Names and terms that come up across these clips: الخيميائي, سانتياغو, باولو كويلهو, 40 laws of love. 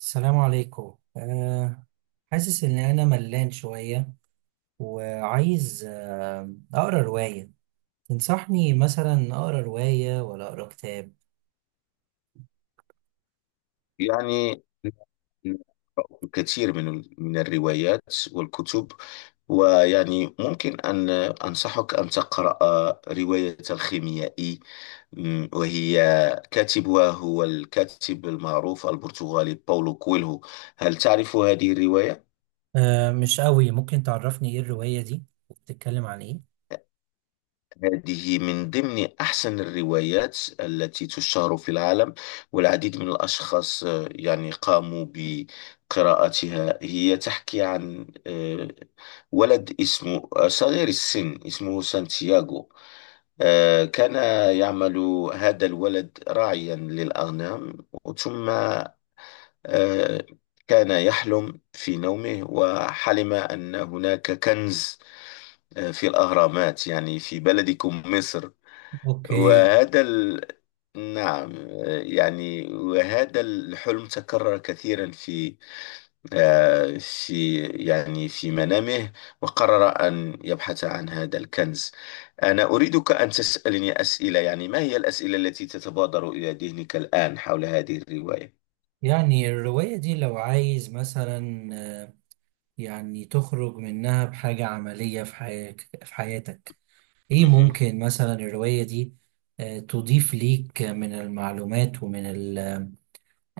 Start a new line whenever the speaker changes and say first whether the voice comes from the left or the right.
right: السلام عليكم حاسس إن أنا ملان شوية، وعايز أقرأ رواية. تنصحني مثلا أقرأ رواية ولا أقرأ كتاب؟
left: يعني قرأت الكثير من الروايات والكتب، ويعني ممكن أن أنصحك أن تقرأ رواية الخيميائي. وهي كاتبها هو الكاتب المعروف البرتغالي باولو كويلهو. هل تعرف هذه الرواية؟
right: أه، مش قوي. ممكن تعرفني إيه الرواية دي؟ بتتكلم عن إيه؟
left: هذه من ضمن أحسن الروايات التي تشتهر في العالم، والعديد من الأشخاص يعني قاموا بقراءتها. هي تحكي عن ولد اسمه، صغير السن، اسمه سانتياغو. كان يعمل هذا الولد راعيا للأغنام. ثم آه، كان يحلم في نومه، وحلم أن هناك كنز في الأهرامات، يعني في بلدكم مصر.
right: أوكي.
left: وهذا ال... نعم. يعني وهذا الحلم تكرر كثيرا في آه، في يعني في منامه، وقرر أن يبحث عن هذا الكنز. أنا أريدك أن تسألني أسئلة، يعني ما هي الأسئلة التي تتبادر إلى ذهنك الآن حول هذه الرواية؟
right: يعني الرواية دي لو عايز مثلا آه، يعني تخرج منها بحاجة عملية في حياتك في حياتك. إيه
left: مهم.
right: ممكن مثلا الرواية دي تضيف ليك من المعلومات، ومن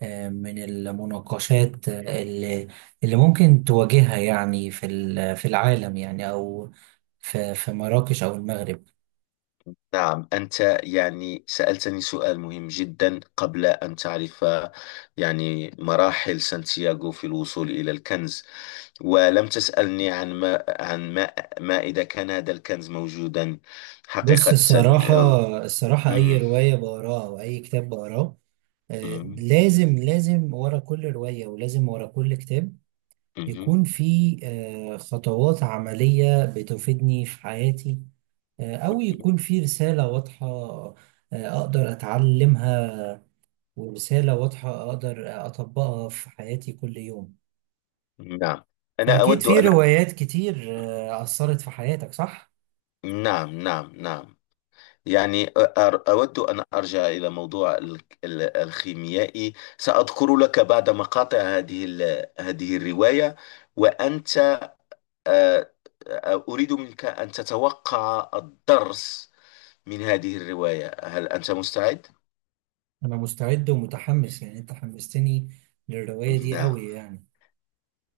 right: آه، من المناقشات اللي ممكن تواجهها، يعني في في العالم، يعني او في مراكش او المغرب.
left: نعم، أنت يعني سألتني سؤال مهم جدا. قبل أن تعرف يعني مراحل سانتياغو في الوصول إلى الكنز، ولم تسألني عن ما عن ما ما إذا كان هذا الكنز موجودا
right: بص،
left: حقيقة.
right: الصراحة، الصراحة أي
left: مهم.
right: رواية بقراها أو أي كتاب بقراه،
left: مهم.
right: لازم، لازم ورا كل رواية، ولازم ورا كل كتاب
left: مهم.
right: يكون في خطوات عملية بتفيدني في حياتي، أو يكون في رسالة واضحة، أقدر أتعلمها، ورسالة واضحة أقدر أطبقها في حياتي كل يوم.
left: نعم. أنا
right: فأكيد
left: أود
right: في
left: أن
right: روايات كتير أثرت في حياتك، صح؟
left: نعم، نعم، نعم، يعني أود أن أرجع إلى موضوع الخيميائي. سأذكر لك بعد مقاطع هذه هذه الرواية، وأنت آه، أريد منك أن تتوقع الدرس من هذه الرواية. هل أنت مستعد؟
right: أنا مستعد ومتحمس، يعني أنت حمستني للرواية دي
left: نعم.
right: أوي يعني.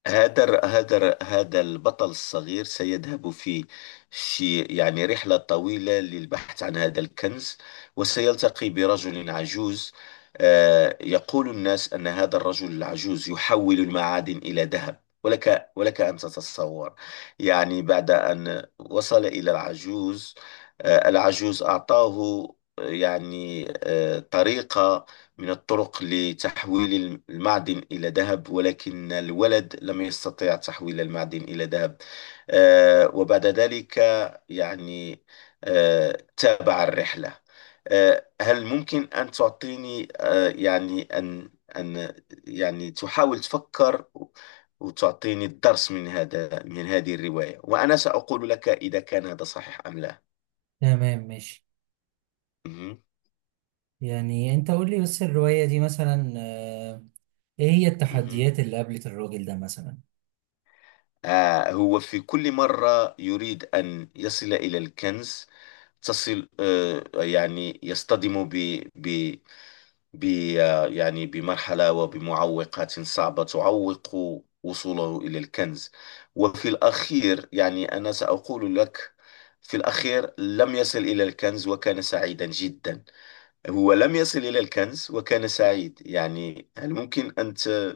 left: هذا البطل الصغير سيذهب في رحلة طويلة للبحث عن هذا الكنز، وسيلتقي برجل عجوز. يقول الناس أن هذا الرجل العجوز يحول المعادن إلى ذهب، ولك ولك أن تتصور. يعني بعد أن وصل إلى العجوز، العجوز أعطاه طريقة من الطرق لتحويل المعدن إلى ذهب، ولكن الولد لم يستطع تحويل المعدن إلى ذهب. وبعد ذلك يعني تابع الرحلة. هل ممكن أن تعطيني، يعني أن أن يعني تحاول تفكر وتعطيني الدرس من هذا من هذه الرواية، وأنا سأقول لك إذا كان هذا صحيح أم لا.
right: تمام، ماشي.
left: مهم.
right: يعني أنت قول لي بس، الرواية دي مثلا إيه هي
left: مهم.
right: التحديات اللي قابلت الراجل ده مثلا؟
left: آه، هو في كل مرة يريد أن يصل إلى الكنز تصل آه يعني يصطدم ب ب ب آه يعني بمرحلة وبمعوقات صعبة تعوق وصوله إلى الكنز. وفي الأخير، يعني أنا سأقول لك، في الأخير لم يصل إلى الكنز وكان سعيدا جدا. هو لم يصل إلى الكنز وكان سعيد، يعني هل ممكن أنت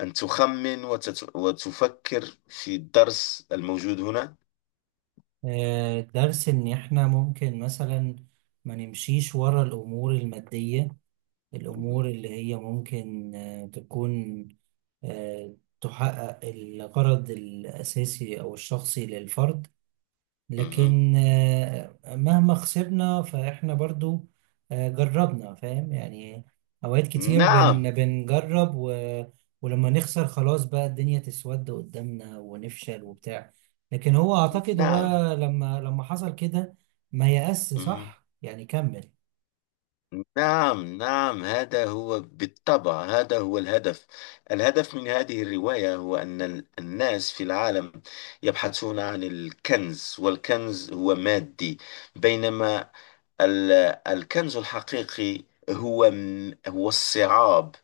left: أن تخمن وتفكر في الدرس الموجود هنا؟
right: درس إن إحنا ممكن مثلا ما نمشيش ورا الأمور المادية، الأمور اللي هي ممكن تكون آه، تحقق الغرض الأساسي أو الشخصي للفرد.
left: مهم.
right: لكن مهما خسرنا فإحنا برضو جربنا، فاهم يعني؟ أوقات كتير
left: نعم،
right: بنجرب ولما نخسر، خلاص بقى الدنيا تسود قدامنا ونفشل وبتاع. لكن هو، أعتقد هو
left: نعم.
right: لما حصل كده، ما يأس،
left: مهم.
right: صح، يعني كمل.
left: نعم، نعم، هذا هو بالطبع، هذا هو الهدف. الهدف من هذه الرواية هو أن الناس في العالم يبحثون عن الكنز، والكنز هو مادي، بينما ال- الكنز الحقيقي هو الصعاب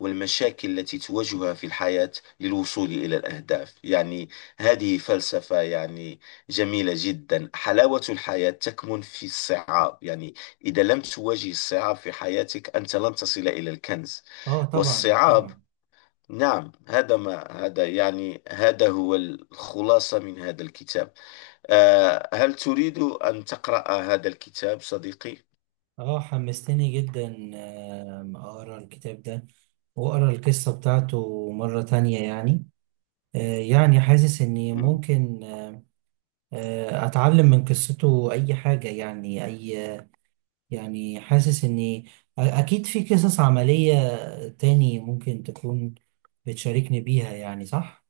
left: والمشاكل التي تواجهها في الحياة للوصول إلى الأهداف. يعني هذه فلسفة، يعني جميلة جدا. حلاوة الحياة تكمن في الصعاب، يعني إذا لم تواجه الصعاب في حياتك أنت لن تصل إلى الكنز
right: اه، طبعا
left: والصعاب.
right: طبعا.
left: نعم، هذا ما، هذا يعني، هذا هو الخلاصة من هذا الكتاب. هل تريد أن تقرأ هذا الكتاب صديقي؟
right: اه، حمستني جدا، اقرا الكتاب ده وأقرأ القصة بتاعته مرة تانية يعني. يعني حاسس إني
left: مم.
right: ممكن أتعلم من قصته أي حاجة، يعني أي، يعني حاسس إني أكيد في قصص عملية تاني ممكن تكون بتشاركني بيها، يعني صح؟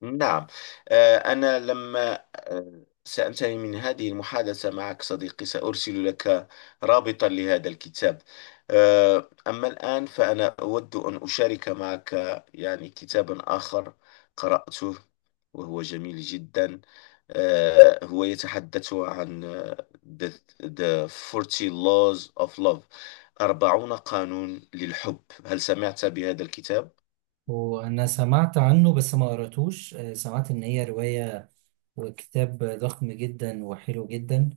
left: نعم. أنا لما سأنتهي من هذه المحادثة معك صديقي سأرسل لك رابطا لهذا الكتاب. أما الآن فأنا أود أن أشارك معك يعني كتابا آخر قرأته، وهو جميل جدا. هو يتحدث عن the, the 40 laws of love، 40 قانون للحب. هل سمعت بهذا الكتاب؟
right: وأنا سمعت عنه بس ما قرأتوش، سمعت إن هي رواية وكتاب ضخم جدا وحلو جدا.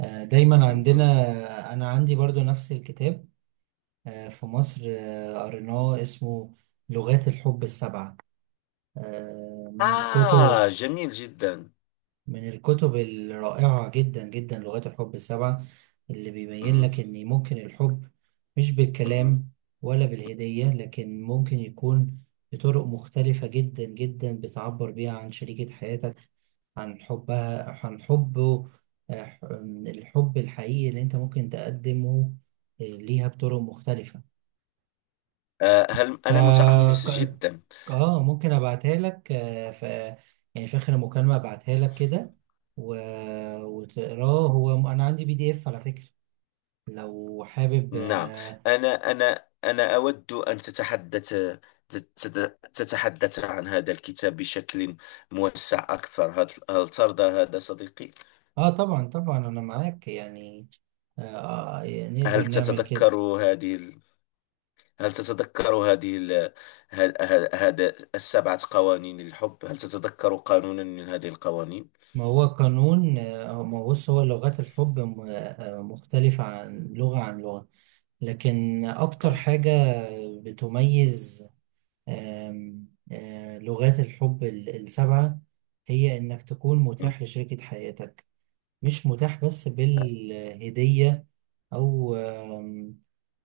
right: دايما
left: مهم.
right: عندنا، أنا عندي برضو نفس الكتاب في مصر، قريناه اسمه لغات الحب السبعة. من الكتب،
left: آه، جميل جدا.
right: الرائعة جدا جدا، لغات الحب السبعة، اللي بيبين
left: مم.
right: لك إن ممكن الحب مش
left: مم.
right: بالكلام ولا بالهدية، لكن ممكن يكون بطرق مختلفة جدا جدا، بتعبر بيها عن شريكة حياتك، عن حبها، عن حبه. آه، الحب الحقيقي اللي انت ممكن تقدمه ليها بطرق مختلفة.
left: آه، هل
right: ف
left: أنا متحمس
right: ك-
left: جدا.
right: اه، ممكن ابعتها لك، آه، ف يعني في اخر المكالمه، ابعتها لك كده، و... وتقراه. هو انا عندي PDF على فكره، لو حابب.
left: نعم.
right: اه،
left: أنا أود أن تتحدث، تتحدث عن هذا الكتاب بشكل موسع أكثر. هل ترضى هذا صديقي؟
right: طبعا طبعا، انا معاك يعني. آه يعني نقدر
left: هل
right: نعمل كده.
left: تتذكر هذه ال- هل تتذكر هذه ال- هذا السبعة قوانين للحب؟ هل تتذكر قانونا من هذه القوانين؟
right: ما هو قانون آه، آه، ما هو، بص، هو لغات الحب مختلفة عن لغة لكن أكتر
left: مم.
right: حاجة بتميز، آم، آه، لغات الحب السبعة، هي إنك تكون
left: مم.
right: متاح لشريكة حياتك. مش متاح بس بالهدية، أو آم،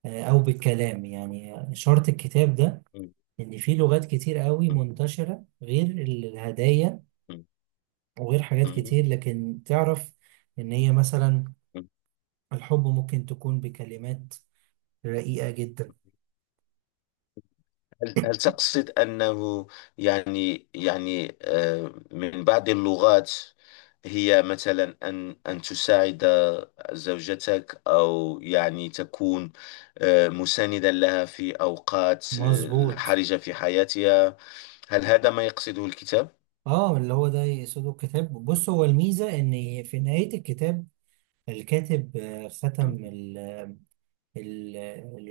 right: آه، أو بالكلام، يعني شرط الكتاب ده
left: مم.
right: إن في لغات كتير قوي منتشرة غير الهدايا
left: مم.
right: وغير حاجات
left: مم.
right: كتير، لكن تعرف إن هي مثلا
left: مم.
right: الحب ممكن تكون بكلمات رقيقة جدا.
left: هل تقصد أنه، يعني من بعض اللغات، هي مثلا أن تساعد زوجتك، أو يعني تكون مساندا لها في أوقات
right: مظبوط.
left: حرجة في حياتها. هل هذا ما يقصده الكتاب؟
right: اه، اللي هو ده يقصده الكتاب. بص، هو الميزة إن في نهاية الكتاب، الكاتب ختم
left: مم.
right: ال-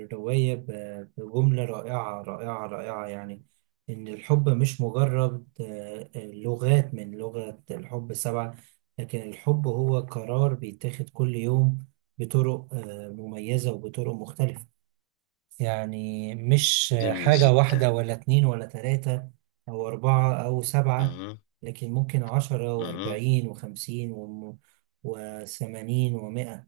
right: الرواية بجملة رائعة رائعة رائعة، يعني إن الحب مش مجرد لغات، من لغة الحب سبعة، لكن الحب هو قرار بيتاخد كل يوم بطرق مميزة وبطرق مختلفة. يعني مش
left: جميل
right: حاجة واحدة
left: جدا.
right: ولا اتنين ولا تلاتة أو أربعة أو سبعة،
left: مم.
right: لكن ممكن 10
left: مم.
right: و40 و50 و80 و100.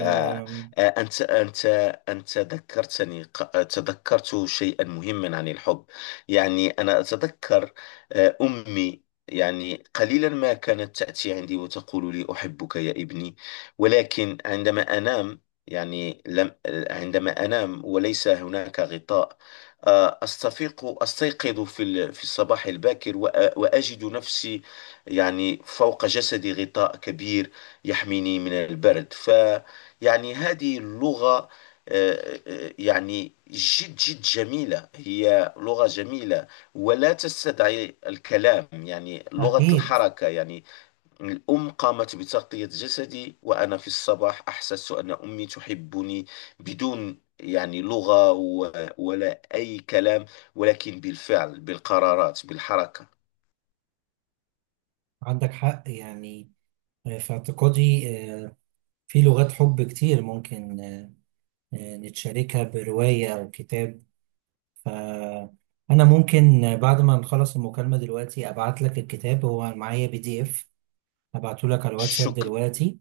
left: آه. آه. أنت ذكرتني، تذكرت شيئا مهما عن الحب. يعني أنا أتذكر، أمي يعني قليلا ما كانت تأتي عندي وتقول لي أحبك يا ابني، ولكن عندما أنام يعني لم عندما أنام وليس هناك غطاء، أستفيق أستيقظ في الصباح الباكر، وأجد نفسي، يعني، فوق جسدي غطاء كبير يحميني من البرد. يعني هذه اللغة، يعني جد جد جميلة، هي لغة جميلة ولا تستدعي الكلام، يعني لغة الحركة، يعني الأم قامت بتغطية جسدي، وأنا في الصباح أحسست أن أمي تحبني، بدون يعني لغة ولا أي كلام، ولكن بالفعل، بالقرارات، بالحركة.
right: عندك حق يعني. في اعتقادي، في لغات حب كتير، ممكن نتشاركها برواية أو كتاب. فأنا ممكن بعد ما نخلص المكالمة دلوقتي، أبعت لك الكتاب، هو معايا PDF. هبعته لك على الواتساب
left: شكر
right: دلوقتي،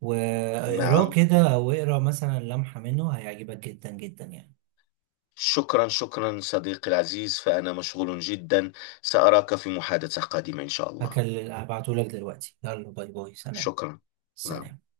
right: واقراه
left: نعم.
right: كده أو اقرا مثلا لمحة منه، هيعجبك جدا جدا يعني.
left: شكرا، شكرا صديقي العزيز، فأنا مشغول جدا، سأراك في محادثة قادمة إن شاء الله.
right: هبعته لك دلوقتي، يلا، باي باي، سلام
left: شكرا. نعم.
right: سلام.